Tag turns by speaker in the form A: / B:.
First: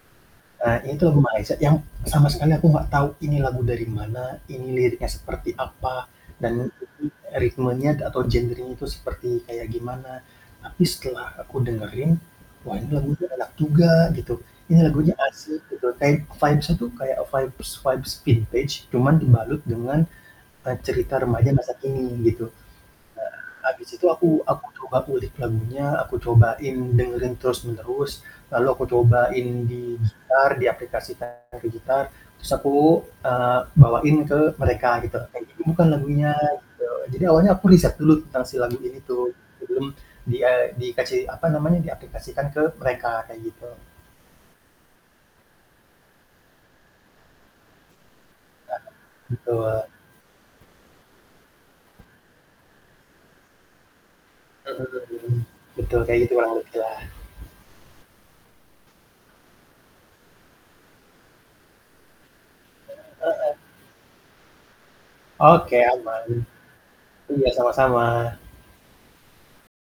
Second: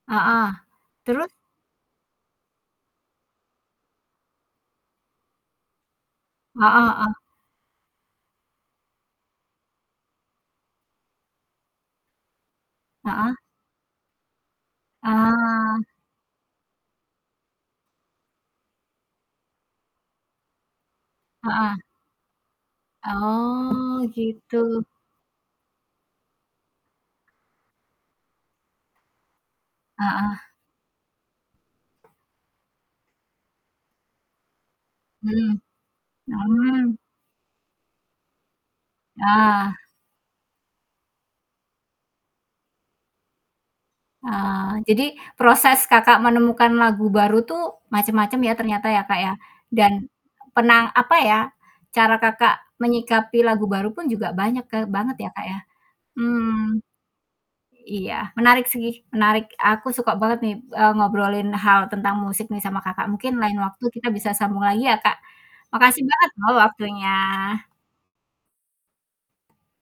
A: Heeh,
B: Eee, ini tuh lagu
A: terus?
B: Malaysia yang sama sekali aku gak tau ini lagu dari mana, ini liriknya seperti apa dan
A: Heeh
B: e i
A: heeh.
B: ritmenya atau genrenya itu seperti kayak gimana, tapi setelah aku dengerin, wah ini lagunya
A: Heeh.
B: enak juga gitu ini lagunya asik
A: Ah.
B: gitu kayak vibes-nya itu kayak vibes vibes vintage cuman dibalut dengan, eee, cerita remaja masa
A: Heeh.
B: kini gitu, nah abis itu
A: Oh
B: aku aku
A: gitu.
B: coba ulik lagunya, aku cobain dengerin terus-menerus, lalu aku cobain di
A: Heeh.
B: gitar diaplikasikan ke gitar terus aku, eee, bawain ke mereka gitu, "Kayak gini
A: Mmm,
B: bukan lagunya?" Gitu,
A: oh.
B: jadi awalnya aku riset dulu tentang si lagu ini tuh,
A: Ah.
B: belum di eee, dikasih apa namanya, diaplikasikan ke mereka, kayak gitu.
A: Ah, jadi proses Kakak menemukan lagu baru tuh macam-macam ya
B: Nah,
A: ternyata ya Kak ya,
B: betul.
A: dan pernah apa ya, cara Kakak menyikapi lagu baru pun juga banyak
B: Mhm
A: ka banget ya
B: mhm,
A: Kak ya.
B: betul kayak gitu kurang lebih
A: Mmm,
B: lah.
A: Iya menarik sih, menarik, aku suka banget nih, eee, ngobrolin hal tentang musik nih sama Kakak,
B: [unintelligible]
A: mungkin
B: Heeh.
A: lain waktu kita bisa sambung lagi ya Kak,
B: Oke
A: makasih
B: aman,
A: banget loh
B: iya
A: waktunya.
B: sama-sama.